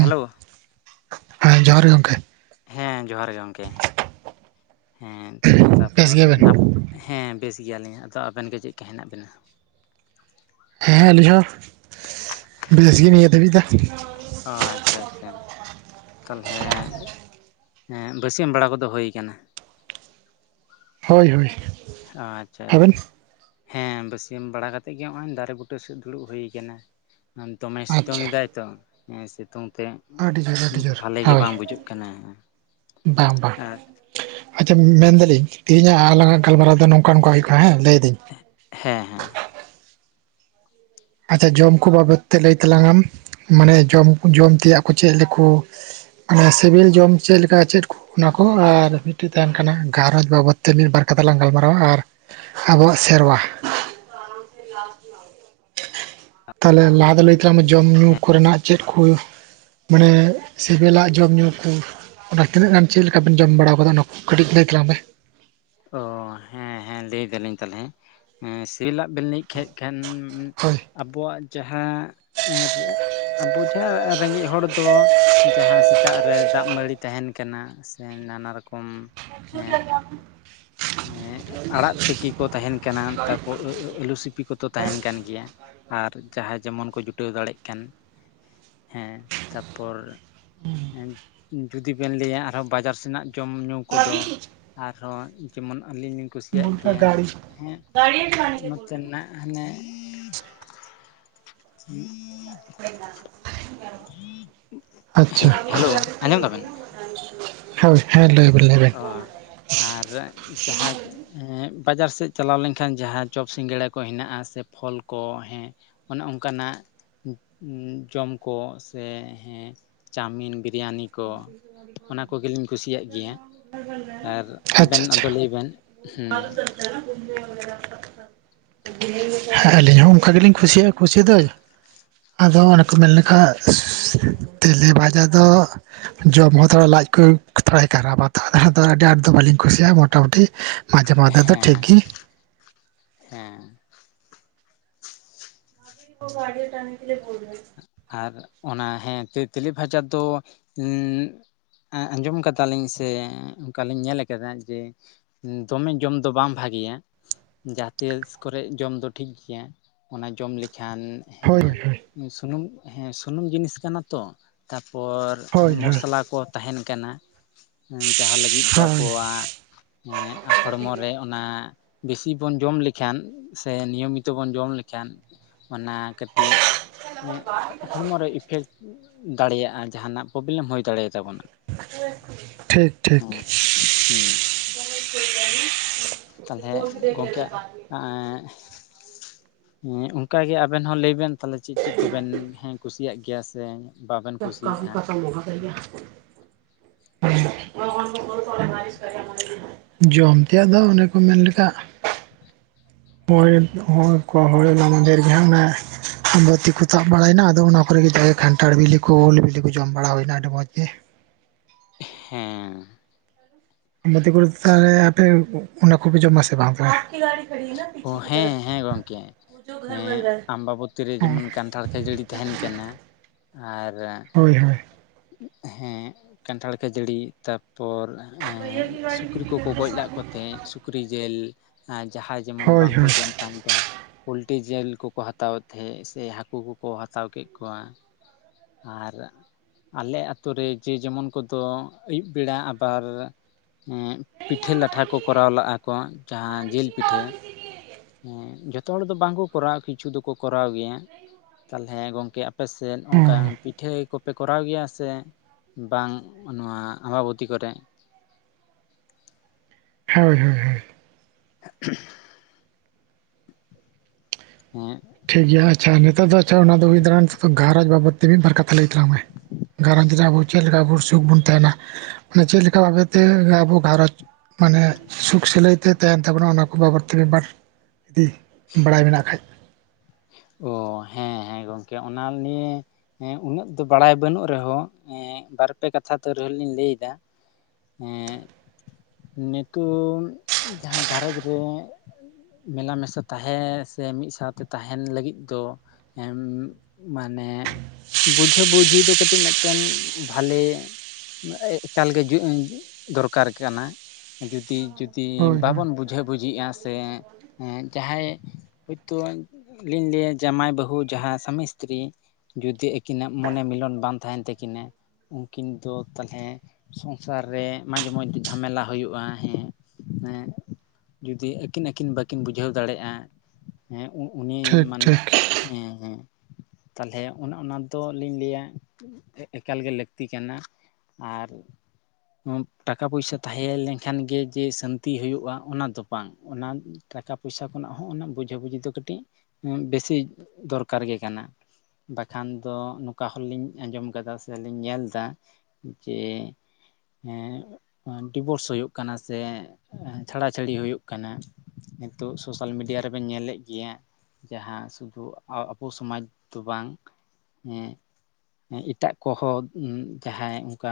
Hello ᱦᱮᱸ ᱡᱚᱦᱟᱨ ᱜᱮ ᱜᱚᱝᱠᱮ᱾ ᱦᱮᱸ ᱡᱚᱦᱟᱨ ᱜᱮ ᱜᱚᱢᱠᱮ ᱦᱮᱸ ᱵᱮᱥ ᱛᱟᱯᱚᱨ ᱜᱮᱭᱟᱵᱮᱱ ᱱᱟᱼᱼ ᱦᱮᱸ ᱵᱮᱥ ᱜᱮᱭᱟᱞᱤᱧ ᱟᱫᱚ ᱟᱵᱮᱱ ᱜᱮ ᱪᱮᱫ ᱞᱮᱠᱟ ᱦᱮᱱᱟᱜ ᱵᱮᱱᱟ? ᱦᱮᱸ ᱟᱹᱞᱤᱧ ᱦᱚᱸ ᱵᱮᱥ ᱜᱮ ᱱᱤᱭᱟᱹ ᱫᱷᱟᱹᱵᱤᱡ ᱫᱚ᱾ ᱟᱪᱪᱷᱟ ᱟᱪᱪᱷᱟ᱾ ᱛᱟᱞᱦᱮ ᱮᱸ ᱵᱟᱹᱥᱭᱟᱹᱢ ᱵᱟᱲᱟ ᱠᱚᱫᱚ ᱦᱩᱭ ᱟᱠᱟᱱᱟ? ᱦᱳᱭ ᱦᱳᱭ᱾ ᱟᱪᱪᱷᱟ ᱟᱵᱮᱱ ᱟᱪᱪᱷᱟ᱾ ᱦᱮᱸ ᱵᱟᱹᱥᱭᱟᱹᱢ ᱵᱟᱲᱟ ᱠᱟᱛᱮ ᱜᱮ ᱱᱚᱜᱼᱚᱭ ᱫᱟᱨᱮ ᱵᱩᱴᱟᱹ ᱥᱮᱫ ᱫᱩᱲᱩᱵ ᱦᱩᱭ ᱠᱟᱱᱟ ᱫᱚᱢᱮ ᱥᱤᱛᱩᱝ ᱟᱪᱪᱷᱟ ᱮᱫᱟᱭᱼᱼ ᱥᱤᱛᱩᱝ ᱦᱮᱸ ᱥᱤᱛᱩᱝ ᱛᱮᱼᱼ ᱟᱹᱰᱤ ᱡᱳᱨ ᱟᱹᱰᱤ ᱡᱳᱨ ᱵᱷᱟᱞᱮ ᱜᱮ ᱦᱳᱭ ᱵᱟᱝ ᱵᱩᱡᱩᱜ ᱠᱟᱱᱟ ᱵᱟᱝ ᱵᱟᱝ ᱟᱨᱼᱼ ᱟᱪᱪᱷᱟ ᱢᱮᱱᱫᱟᱞᱤᱧ ᱛᱮᱤᱦᱤᱧᱟᱜ ᱟᱞᱟᱝᱟᱜ ᱜᱟᱞᱢᱟᱨᱟᱣ ᱫᱚ ᱱᱚᱝᱠᱟ ᱱᱚᱝᱠᱟ ᱦᱩᱭᱩᱜᱼᱟ ᱠᱟᱱᱟ ᱦᱮᱸ ᱞᱟᱹᱭᱫᱟᱹᱧ᱾ ᱮᱜ ᱦᱮᱸ ᱦᱮᱸ᱾ ᱟᱪᱪᱷᱟ ᱡᱚᱢ ᱠᱚ ᱵᱟᱵᱚᱫ ᱛᱮ ᱞᱟᱹᱭ ᱛᱟᱞᱟᱝ ᱟᱢ ᱢᱟᱱᱮ ᱡᱚᱢ ᱡᱚᱢ ᱛᱮᱭᱟᱜ ᱠᱚ ᱪᱮᱫᱠᱚᱼᱼ ᱢᱟᱱᱮ ᱥᱮᱵᱮᱞ ᱡᱚᱢ ᱪᱮᱫ ᱞᱮᱠᱟ ᱪᱮᱫ ᱠᱚ ᱚᱱᱟ ᱠᱚ ᱟᱨ ᱢᱤᱫᱴᱮᱡ ᱛᱟᱦᱮᱱ ᱠᱟᱱᱟ ᱜᱷᱟᱨᱚᱸᱡᱽ ᱵᱟᱵᱚᱛ ᱾ ᱢᱤᱫ ᱵᱟᱨ ᱠᱟᱛᱷᱟ ᱞᱟᱝ ᱜᱟᱞᱢᱟᱨᱟᱣᱟ ᱟᱨ ᱟᱵᱚᱣᱟᱜ ᱥᱮᱨᱣᱟ᱾ ᱛᱟᱦᱚᱞᱮ ᱞᱟᱦᱟ ᱫᱚ ᱞᱟᱹᱭ ᱛᱟᱞᱟᱝ ᱢᱮ ᱡᱚᱢ ᱧᱩ ᱠᱚᱨᱮᱱᱟᱜ ᱪᱮᱫ ᱠᱚ ᱢᱟᱱᱮ ᱥᱮᱵᱮᱞᱟᱜ ᱡᱚᱢ ᱧᱩ ᱠᱚ ᱚᱱᱟ ᱛᱤᱱᱟᱹᱜ ᱜᱟᱱ ᱪᱮᱫ ᱞᱮᱠᱟᱵᱤᱱ ᱡᱚᱢ ᱵᱟᱲᱟᱣ ᱠᱟᱫᱟ ᱚᱱᱟ ᱠᱟᱹᱴᱤᱡ ᱞᱟᱹᱭ ᱛᱟᱞᱟᱝ ᱢᱮ ᱚ ᱦᱮᱸ ᱦᱮᱸ ᱞᱟᱹᱭ ᱫᱟᱞᱤᱧ ᱛᱟᱞᱦᱮ ᱥᱤᱞᱟᱜ ᱵᱮᱱ ᱞᱟ. ᱭ ᱠᱮᱫ ᱠᱷᱟᱱ ᱦᱳᱭ ᱟᱵᱚᱣᱟᱜ ᱡᱟᱦᱟᱸ ᱟᱵᱚ ᱡᱟᱦᱟᱸ ᱨᱮᱸᱜᱮᱡ ᱦᱚᱲ ᱫᱚ ᱡᱟᱦᱟᱸ ᱥᱮᱛᱟᱜ ᱨᱮ ᱫᱟᱜ ᱢᱟᱹᱲᱤ ᱛᱟᱦᱮᱱ ᱠᱟᱱᱟ ᱥᱮ ᱱᱟᱱᱟ ᱨᱚᱠᱚᱢ ᱮᱸᱜ [unintelligible] ᱮᱸᱜ ᱟᱲᱟᱜ ᱛᱤᱠᱤ ᱠᱚ ᱛᱟᱦᱮᱱ ᱠᱟᱱᱟ ᱛᱟᱨᱯᱚᱨ ᱟᱹᱞᱩ ᱥᱤᱯᱤ ᱠᱚᱛᱚ ᱛᱟᱦᱮᱱ ᱠᱟᱱ ᱜᱮᱭᱟ ᱟᱨ ᱡᱟᱦᱟᱸᱭ ᱡᱮᱢᱚᱱ ᱠᱚ ᱡᱩᱴᱟᱹᱣ ᱫᱟᱲᱮᱜ ᱠᱟᱱ ᱦᱮᱸ ᱛᱟᱯᱚᱨ ᱡᱩᱫᱤ ᱵᱮᱱ ᱞᱟᱹᱭᱟ ᱟᱨᱦᱚᱸ ᱵᱟᱡᱟᱨ ᱥᱮᱱᱟᱜ ᱡᱚᱢ ᱧᱩ ᱠᱚᱫᱚ ᱟᱨᱦᱚᱸ ᱡᱮᱢᱚᱱ ᱟᱹᱞᱤᱧ ᱞᱤᱧ ᱠᱩᱥᱤᱭᱟᱜ ᱜᱮᱭᱟ ᱦᱮᱸ ᱱᱚᱛᱮᱱᱟᱜ ᱦᱟᱱᱮ ᱟᱪᱪᱷᱟ, ᱦᱮᱞᱳ ᱟᱸᱡᱚᱢ ᱫᱟᱵᱮᱱ ᱦᱳᱭ ᱦᱮᱸ ᱞᱟᱹᱭ ᱵᱮᱱ ᱞᱟᱹᱭ ᱵᱮᱱ ᱚ ᱟᱨ ᱡᱟᱦᱟᱸ ᱦᱮᱸ ᱵᱟᱡᱟᱨ ᱥᱮᱫ ᱪᱟᱞᱟᱣ ᱞᱮᱱᱠᱷᱟᱱ ᱡᱟᱦᱟᱸ ᱪᱚᱯ ᱥᱤᱸᱜᱟᱹᱲᱟ ᱠᱚ ᱦᱮᱱᱟᱜᱼᱟ ᱥᱮ ᱯᱷᱚᱞ ᱠᱚ ᱦᱮᱸ ᱚᱱᱮ ᱚᱱᱠᱟ ᱱᱟᱜ ᱡᱚᱢ ᱠᱚ ᱥᱮ ᱦᱮᱸ ᱪᱟᱣᱢᱤᱱ ᱵᱤᱨᱭᱟᱱᱤ ᱠᱚ ᱟᱪᱪᱷᱟ ᱚᱱᱟ ᱠᱚᱜᱮᱞᱤᱧ ᱠᱩᱥᱤᱭᱟᱜ ᱜᱮᱭᱟ ᱟᱨ ᱟᱵᱮᱱ ᱟᱪᱪᱷᱟ ᱟᱫᱚ ᱾ ᱞᱟᱹᱭ ᱵᱮᱱ ᱦᱮᱸ ᱦᱮᱸ ᱟᱹᱞᱤᱧ ᱦᱚᱸ ᱚᱱᱠᱟ ᱜᱮᱞᱤᱧ ᱠᱩᱥᱤᱭᱟᱜᱼᱟ ᱠᱩᱥᱤ ᱫᱚ ᱾ ᱟᱫᱚ ᱚᱱᱮ ᱠᱚ ᱢᱮᱱ ᱞᱮᱠᱷᱟ ᱛᱮᱞᱮ ᱵᱷᱟᱡᱟ ᱫᱚ ᱡᱚᱢ ᱦᱚᱸ ᱛᱷᱚᱲᱟ ᱞᱟᱡ ᱠᱚ ᱛᱷᱚᱲᱟᱭ ᱠᱷᱟᱨᱟᱯᱟ ᱛᱚ ᱟᱹᱰᱤ ᱟᱸᱴ ᱫᱚ ᱵᱟᱹᱞᱤᱧ ᱠᱩᱥᱤᱭᱟᱜᱼᱟ ᱢᱳᱴᱟᱢᱩᱴᱤ ᱾ ᱢᱟᱡᱮ ᱢᱚᱫᱫᱷᱮ ᱫᱚ ᱴᱷᱤᱠ ᱦᱮᱸ ᱜᱤ, ᱦᱮᱸ [unintelligible] ᱟᱨ ᱚᱱᱟ ᱦᱮᱸ ᱛᱮ ᱛᱮᱞᱮ ᱵᱷᱟᱡᱟ ᱫᱚ ᱮᱸ ᱟᱸᱡᱚᱢ ᱠᱟᱫᱟᱞᱤᱧ ᱥᱮ ᱚᱱᱠᱟᱞᱤᱧ ᱧᱮᱞ ᱟᱠᱟᱫᱟ ᱡᱮ ᱫᱚᱢᱮ ᱡᱚᱢ ᱫᱚ ᱵᱟᱝ ᱵᱷᱟᱜᱮᱭᱟ ᱾ ᱡᱟᱦᱟᱸ ᱛᱤᱥ ᱠᱚᱨᱮ ᱡᱚᱢ ᱫᱚ ᱴᱷᱤᱠ ᱜᱮᱭᱟ, ᱚᱱᱟ ᱡᱚᱢ ᱞᱮᱠᱷᱟᱱ ᱦᱳᱭ ᱦᱳᱭ ᱦᱮᱸ ᱥᱩᱱᱩᱢ ᱦᱮᱸ ᱥᱩᱱᱩᱢ ᱡᱤᱱᱤᱥ ᱠᱟᱱᱟ ᱛᱚ ᱛᱟᱯᱚᱨ ᱦᱳᱭ ᱦᱳᱭ ᱢᱚᱥᱞᱟ ᱠᱚ ᱛᱟᱦᱮᱱ ᱠᱟᱱᱟ ᱡᱟᱦᱟᱸ ᱞᱟᱹᱜᱤᱫ ᱫᱚ ᱦᱳᱭ ᱟᱵᱚᱣᱟᱜ ᱮᱸ ᱦᱚᱲᱢᱚ ᱨᱮ ᱚᱱᱟ ᱵᱮᱥᱤ ᱵᱚᱱ ᱡᱚᱢ ᱞᱮᱠᱷᱟᱱ ᱥᱮ ᱱᱤᱭᱚᱢᱤᱛᱚ ᱵᱚᱱ ᱡᱚᱢ ᱞᱮᱠᱷᱟᱱ ᱚᱱᱟ ᱠᱟᱹᱴᱤᱡ ᱮᱸ ᱦᱚᱲᱢᱚᱨᱮ ᱤᱯᱷᱮᱠᱴ ᱫᱟᱲᱮᱭᱟᱜᱼᱟ ᱡᱟᱦᱟᱱᱟᱜ ᱯᱨᱚᱵᱞᱮᱢ ᱦᱩᱭ ᱫᱟᱲᱮᱭ ᱛᱟᱵᱚᱱᱟ᱾ ᱴᱷᱤᱠ ᱴᱷᱤᱠ ᱾ ᱛᱟᱞᱦᱮ ᱜᱚᱝᱠᱮ ᱮᱸ ᱚᱱᱠᱟᱜᱮ ᱟᱵᱮᱱ ᱦᱚᱸ ᱞᱟᱹᱭ ᱵᱮᱱ ᱛᱟᱞᱦᱮ ᱪᱮᱫ ᱪᱮᱫ ᱠᱚᱵᱮᱱ ᱦᱮ ᱠᱩᱥᱤᱭᱟᱜ ᱜᱮᱭᱟ ᱥᱮ ᱵᱟᱵᱮᱱ [unintelligible] ᱠᱩᱥᱤᱭᱟᱜᱼᱟ ᱡᱚᱢ ᱛᱮᱭᱟ ᱫᱚ ᱚᱱᱮ ᱠᱚ ᱢᱮᱱ ᱞᱠᱮᱟ ᱦᱚᱭ ᱦᱚᱲ ᱠᱚ [inaudible] ᱢᱟᱫᱷᱮᱨ ᱜᱮ ᱚᱱᱮ ᱵᱟᱹᱛᱤ ᱠᱚ ᱛᱟᱵ ᱵᱟᱲᱟᱭᱱᱟ ᱟᱫᱚ ᱚᱱᱟ ᱠᱚᱨᱮ ᱜᱮ ᱡᱟᱜᱮ ᱠᱟᱱᱴᱷᱟᱲ ᱵᱤᱞᱤ ᱠᱚ ᱩᱞ ᱵᱤᱞᱤ ᱠᱚ ᱡᱚᱢ ᱵᱟᱲᱟ ᱦᱩᱭᱱᱟ ᱟᱹᱰᱤ ᱢᱚᱸᱡᱽ ᱜᱮ, ᱦᱮᱸ [unintelligible] ᱛᱟᱦᱚᱞᱮ ᱟᱯᱮ ᱚᱱᱟ ᱠᱚᱯᱮ ᱡᱚᱢ ᱟᱥᱮ ᱵᱟᱝ? ᱚ ᱦᱮᱸ ᱦᱮᱸ ᱜᱚᱝᱠᱮ ᱾ ᱦᱮᱸ ᱟᱢᱵᱟᱵᱚᱛᱤ ᱨᱮ ᱦᱳᱭ ᱡᱮᱢᱚᱱ ᱠᱟᱱᱴᱷᱟᱲ ᱠᱷᱟᱹᱡᱟᱹᱲᱤ ᱛᱟᱦᱮᱱ ᱠᱟᱱᱟ, ᱟᱨ ᱦᱳᱭ ᱦᱳᱭ ᱦᱮᱸ ᱠᱟᱱᱴᱷᱟᱲ ᱠᱷᱟᱹᱡᱟᱹᱲᱤ ᱛᱟᱨ ᱯᱚᱨ ᱮᱸ ᱥᱩᱠᱨᱤ ᱠᱚᱠᱚ ᱜᱚᱡ ᱞᱟᱪ ᱠᱚᱛᱮᱡ ᱥᱩᱠᱨᱤ ᱡᱮᱞ ᱡᱟᱦᱟᱸᱭ ᱡᱮᱢᱚᱱ ᱦᱳᱭ ᱚ ᱵᱟᱝᱠᱚ ᱡᱚᱢ ᱠᱷᱟᱱ ᱫᱚ ᱯᱳᱞᱴᱤ ᱡᱤᱞ ᱠᱚᱠᱚ ᱦᱟᱛᱟᱣᱮᱫ ᱛᱟᱦᱮᱸᱫ ᱥᱮ ᱦᱟᱹᱠᱩ ᱠᱚᱠᱚ ᱦᱟᱛᱟᱣ ᱠᱮᱫ ᱠᱚᱣᱟ, ᱟᱨ ᱟᱞᱮ ᱟᱛᱳ ᱨᱮ ᱡᱮ ᱡᱮᱢᱚᱱ ᱠᱚᱫᱚ ᱟᱹᱭᱩᱵ ᱵᱮᱲᱟ ᱟᱵᱟᱨ ᱮᱸᱜ ᱯᱤᱴᱷᱟᱹ ᱞᱟᱴᱷᱟ ᱠᱚ ᱠᱚᱨᱟᱣ ᱞᱟᱜᱼᱟ ᱠᱚ ᱡᱟᱦᱟᱸ ᱡᱤᱞ ᱯᱤᱴᱷᱟᱹ ᱦᱮᱸ ᱡᱷᱚᱛᱚ ᱦᱚᱲ ᱫᱚ ᱵᱟᱝ ᱠᱚ ᱠᱚᱨᱟᱣᱟ ᱠᱤᱪᱷᱩ ᱫᱚᱠᱚ ᱠᱚᱨᱟᱣ ᱜᱮᱭᱟ ᱛᱟᱞᱦᱮ ᱜᱚᱝᱠᱮ ᱟᱯᱮ ᱥᱮᱫ ᱚᱱᱠᱟ ᱦᱳᱭ ᱯᱤᱴᱷᱟᱹ ᱠᱚᱯᱮ ᱠᱚᱨᱟᱣ ᱜᱮᱭᱟ ᱥᱮ ᱵᱟᱝ ᱱᱚᱣᱟ ᱟᱢᱵᱟᱵᱚᱛᱤ ᱠᱚᱨᱮᱜ? ᱦᱳᱭ ᱦᱳᱭ ᱦᱳᱭ, [inaudible] ᱦᱮᱸᱜᱼᱼ ᱴᱷᱤᱠ ᱜᱮᱭᱟ ᱟᱪᱪᱷᱟ ᱱᱮᱛᱚᱜ ᱫᱚ ᱟᱪᱪᱷᱟ ᱚᱱᱟᱫᱚ [unintelligible] ᱜᱷᱟᱨᱚᱸᱡᱽ ᱵᱟᱵᱚᱫ ᱛᱮᱜᱮ ᱵᱟᱨ ᱠᱟᱛᱷᱟ ᱞᱟᱹᱭ ᱛᱟᱞᱟᱝ ᱢᱮ᱾ ᱜᱷᱟᱨᱚᱸᱡᱽ ᱨᱮ ᱟᱵᱚ ᱪᱮᱫ ᱞᱮᱠᱟ ᱟᱵᱚ ᱥᱩᱠ ᱵᱚᱱ ᱛᱟᱦᱮᱱᱟ? ᱢᱟᱱᱮ ᱪᱮᱫ ᱞᱮᱠᱟ ᱵᱷᱟᱵᱮᱛᱮ ᱟᱵᱚ ᱜᱷᱟᱨᱚᱸᱡᱽᱼᱼ ᱢᱟᱱᱮ ᱥᱩᱠ ᱥᱟᱞᱟᱹᱭ ᱛᱮ ᱛᱟᱦᱮᱸᱱ ᱛᱟᱵᱚᱱᱟ ᱚᱱᱟ ᱠᱚ ᱵᱟᱵᱚᱫ ᱛᱮᱜᱮ ᱢᱤᱫ ᱵᱟᱨ ᱡᱩᱫᱤ ᱵᱟᱲᱟᱭ ᱢᱮᱱᱟᱜ ᱠᱷᱟᱡᱼᱼ ᱚ ᱦᱮᱸ-ᱦᱮᱸ ᱜᱚᱝᱠᱮ ᱚᱱᱟ ᱱᱤᱭᱮᱼᱼ ᱦᱮᱸ ᱩᱱᱟᱹᱜ ᱫᱚ ᱵᱟᱲᱟᱭ ᱵᱟᱹᱱᱩᱜ ᱨᱮᱦᱚᱸ ᱮᱸ ᱵᱟᱨᱯᱮ ᱠᱟᱛᱷᱟ ᱛᱟᱹᱣ ᱨᱮᱦᱚᱸ ᱞᱤᱧ ᱞᱟᱹᱭ ᱮᱫᱟᱼᱼ ᱮᱸᱜ ᱱᱤᱳᱜ ᱡᱟᱦᱟᱸ ᱜᱷᱟᱨᱚᱸᱡᱽ ᱨᱮᱼᱼ ᱢᱮᱞᱟ ᱢᱮᱥᱟ ᱛᱟᱦᱮᱸ ᱥᱮ ᱢᱤᱫ ᱥᱟᱸᱣᱛᱮᱼᱼ ᱛᱟᱦᱮᱸᱱ ᱞᱟᱹᱜᱤᱫ ᱫᱚ ᱮᱸᱢ ᱢᱟᱱᱮᱼᱼ ᱵᱩᱡᱷᱟᱹ ᱵᱩᱡᱷᱤ ᱫᱚ ᱠᱟᱹᱴᱤᱡ ᱢᱤᱫᱴᱮᱱ ᱵᱷᱟᱞᱮᱼᱼ ᱮᱠᱟᱞ ᱜᱮ [unintelligible] ᱫᱚᱨᱠᱟᱨ ᱠᱟᱱᱟ᱾ ᱡᱩᱫᱤ-ᱡᱩᱫᱤ ᱦᱳᱭ ᱦᱳᱭ ᱵᱟᱵᱚᱱ ᱵᱩᱡᱷᱟᱹ ᱵᱩᱡᱷᱤᱜ-ᱟ ᱥᱮᱸᱼᱼ ᱦᱮᱸ ᱡᱟᱦᱟᱸᱭ ᱦᱳᱭᱛᱳ ᱞᱤᱧ ᱞᱟᱹᱭᱟ ᱡᱟᱢᱟᱭ, ᱵᱟᱹᱦᱩ ᱡᱟᱦᱟᱸ ᱥᱟᱢᱤᱥᱛᱨᱤᱼᱼ ᱡᱩᱫᱤ ᱟᱹᱠᱤᱱᱟᱜ ᱢᱚᱱᱮ ᱢᱤᱞᱚᱱ ᱵᱟᱝ ᱛᱟᱦᱮᱸᱱ ᱛᱟᱹᱠᱤᱱᱟᱼᱼ ᱩᱱᱠᱤᱱ ᱫᱚ ᱛᱟᱞᱦᱮ ᱥᱚᱝᱥᱟᱨ ᱨᱮ ᱢᱟᱡᱷᱮ ᱢᱳᱫᱫᱷᱮ ᱡᱷᱟᱢᱮᱞᱟ ᱦᱳᱭᱳᱜ-ᱟ, ᱦᱮᱸ ᱦᱮᱸ ᱡᱩᱫᱤ ᱟᱹᱠᱤᱱ-ᱟᱹᱠᱤᱱ ᱵᱟᱹᱠᱤᱱ ᱵᱩᱡᱷᱟᱹᱣ ᱫᱟᱲᱮᱜ-ᱟ ᱩ-ᱩᱱᱤ ᱴᱷᱤᱠ ᱢᱟᱱᱮ ᱴᱷᱤᱠ ᱦᱮᱸ-ᱦᱮᱸ ᱛᱟᱞᱦᱮ ᱚᱱᱮ ᱚᱱᱟ ᱫᱚᱞᱤᱧ ᱞᱟᱹᱭᱟᱼᱼ ᱮ-ᱮᱠᱟᱞ ᱜᱮ ᱞᱟᱹᱠᱛᱤ ᱠᱟᱱᱟ, ᱟᱨᱼᱼ [unintelligible] ᱴᱟᱠᱟ ᱯᱚᱭᱥᱟ ᱛᱟᱦᱮᱸ ᱞᱮᱱᱠᱷᱟᱱ ᱜᱮ ᱡᱮ ᱥᱟᱹᱱᱛᱤ ᱦᱳᱭᱳᱜ-ᱟ ᱚᱱᱟ ᱫᱚ ᱵᱟᱝ ᱚᱱᱟᱼᱼ ᱴᱟᱠᱟ ᱯᱚᱭᱥᱟ ᱠᱷᱚᱱᱟᱜ ᱦᱚᱸ ᱚᱱᱟ ᱵᱩᱡᱷᱟᱹ-ᱵᱩᱡᱷᱤ ᱫᱚ ᱠᱟᱹᱴᱤᱡ ᱵᱮᱥᱤ ᱫᱚᱨᱠᱟᱨ ᱜᱮ ᱠᱟᱱᱟ᱾ ᱵᱟᱠᱷᱟᱱ ᱫᱚ ᱱᱚᱝᱠᱟ ᱦᱚᱞᱞᱤᱧ ᱟᱸᱡᱚᱢ ᱠᱟᱫᱟ ᱥᱮ ᱞᱤᱧ ᱧᱮᱞ ᱫᱟᱼᱼ ᱡᱮ ᱦᱮᱸᱼᱼ ᱟᱸ ᱰᱤᱵᱳᱨᱥ ᱦᱳᱭᱳᱜ ᱠᱟᱱᱟ ᱥᱮ ᱪᱷᱟᱲᱟ ᱪᱷᱟᱹᱲᱤ ᱦᱳᱭᱳᱜ ᱠᱟᱱᱟ᱾ ᱱᱤᱛᱳᱜ ᱥᱳᱥᱟᱞ ᱢᱤᱰᱤᱭᱟ ᱨᱮ ᱵᱮᱱ ᱧᱮᱞᱮᱜ ᱜᱮᱭᱟ᱾ ᱡᱟᱦᱟᱸ ᱥᱩᱫᱷᱩ ᱟ-ᱟᱵᱚ ᱥᱚᱢᱟᱡᱽ ᱫᱚ ᱵᱟᱝ ᱦᱮᱸᱼᱼ ᱮᱸ ᱮᱴᱟᱜ ᱠᱚᱦᱚᱸ ᱩᱸ ᱡᱟᱦᱟᱸᱭ ᱚᱱᱠᱟᱼᱼ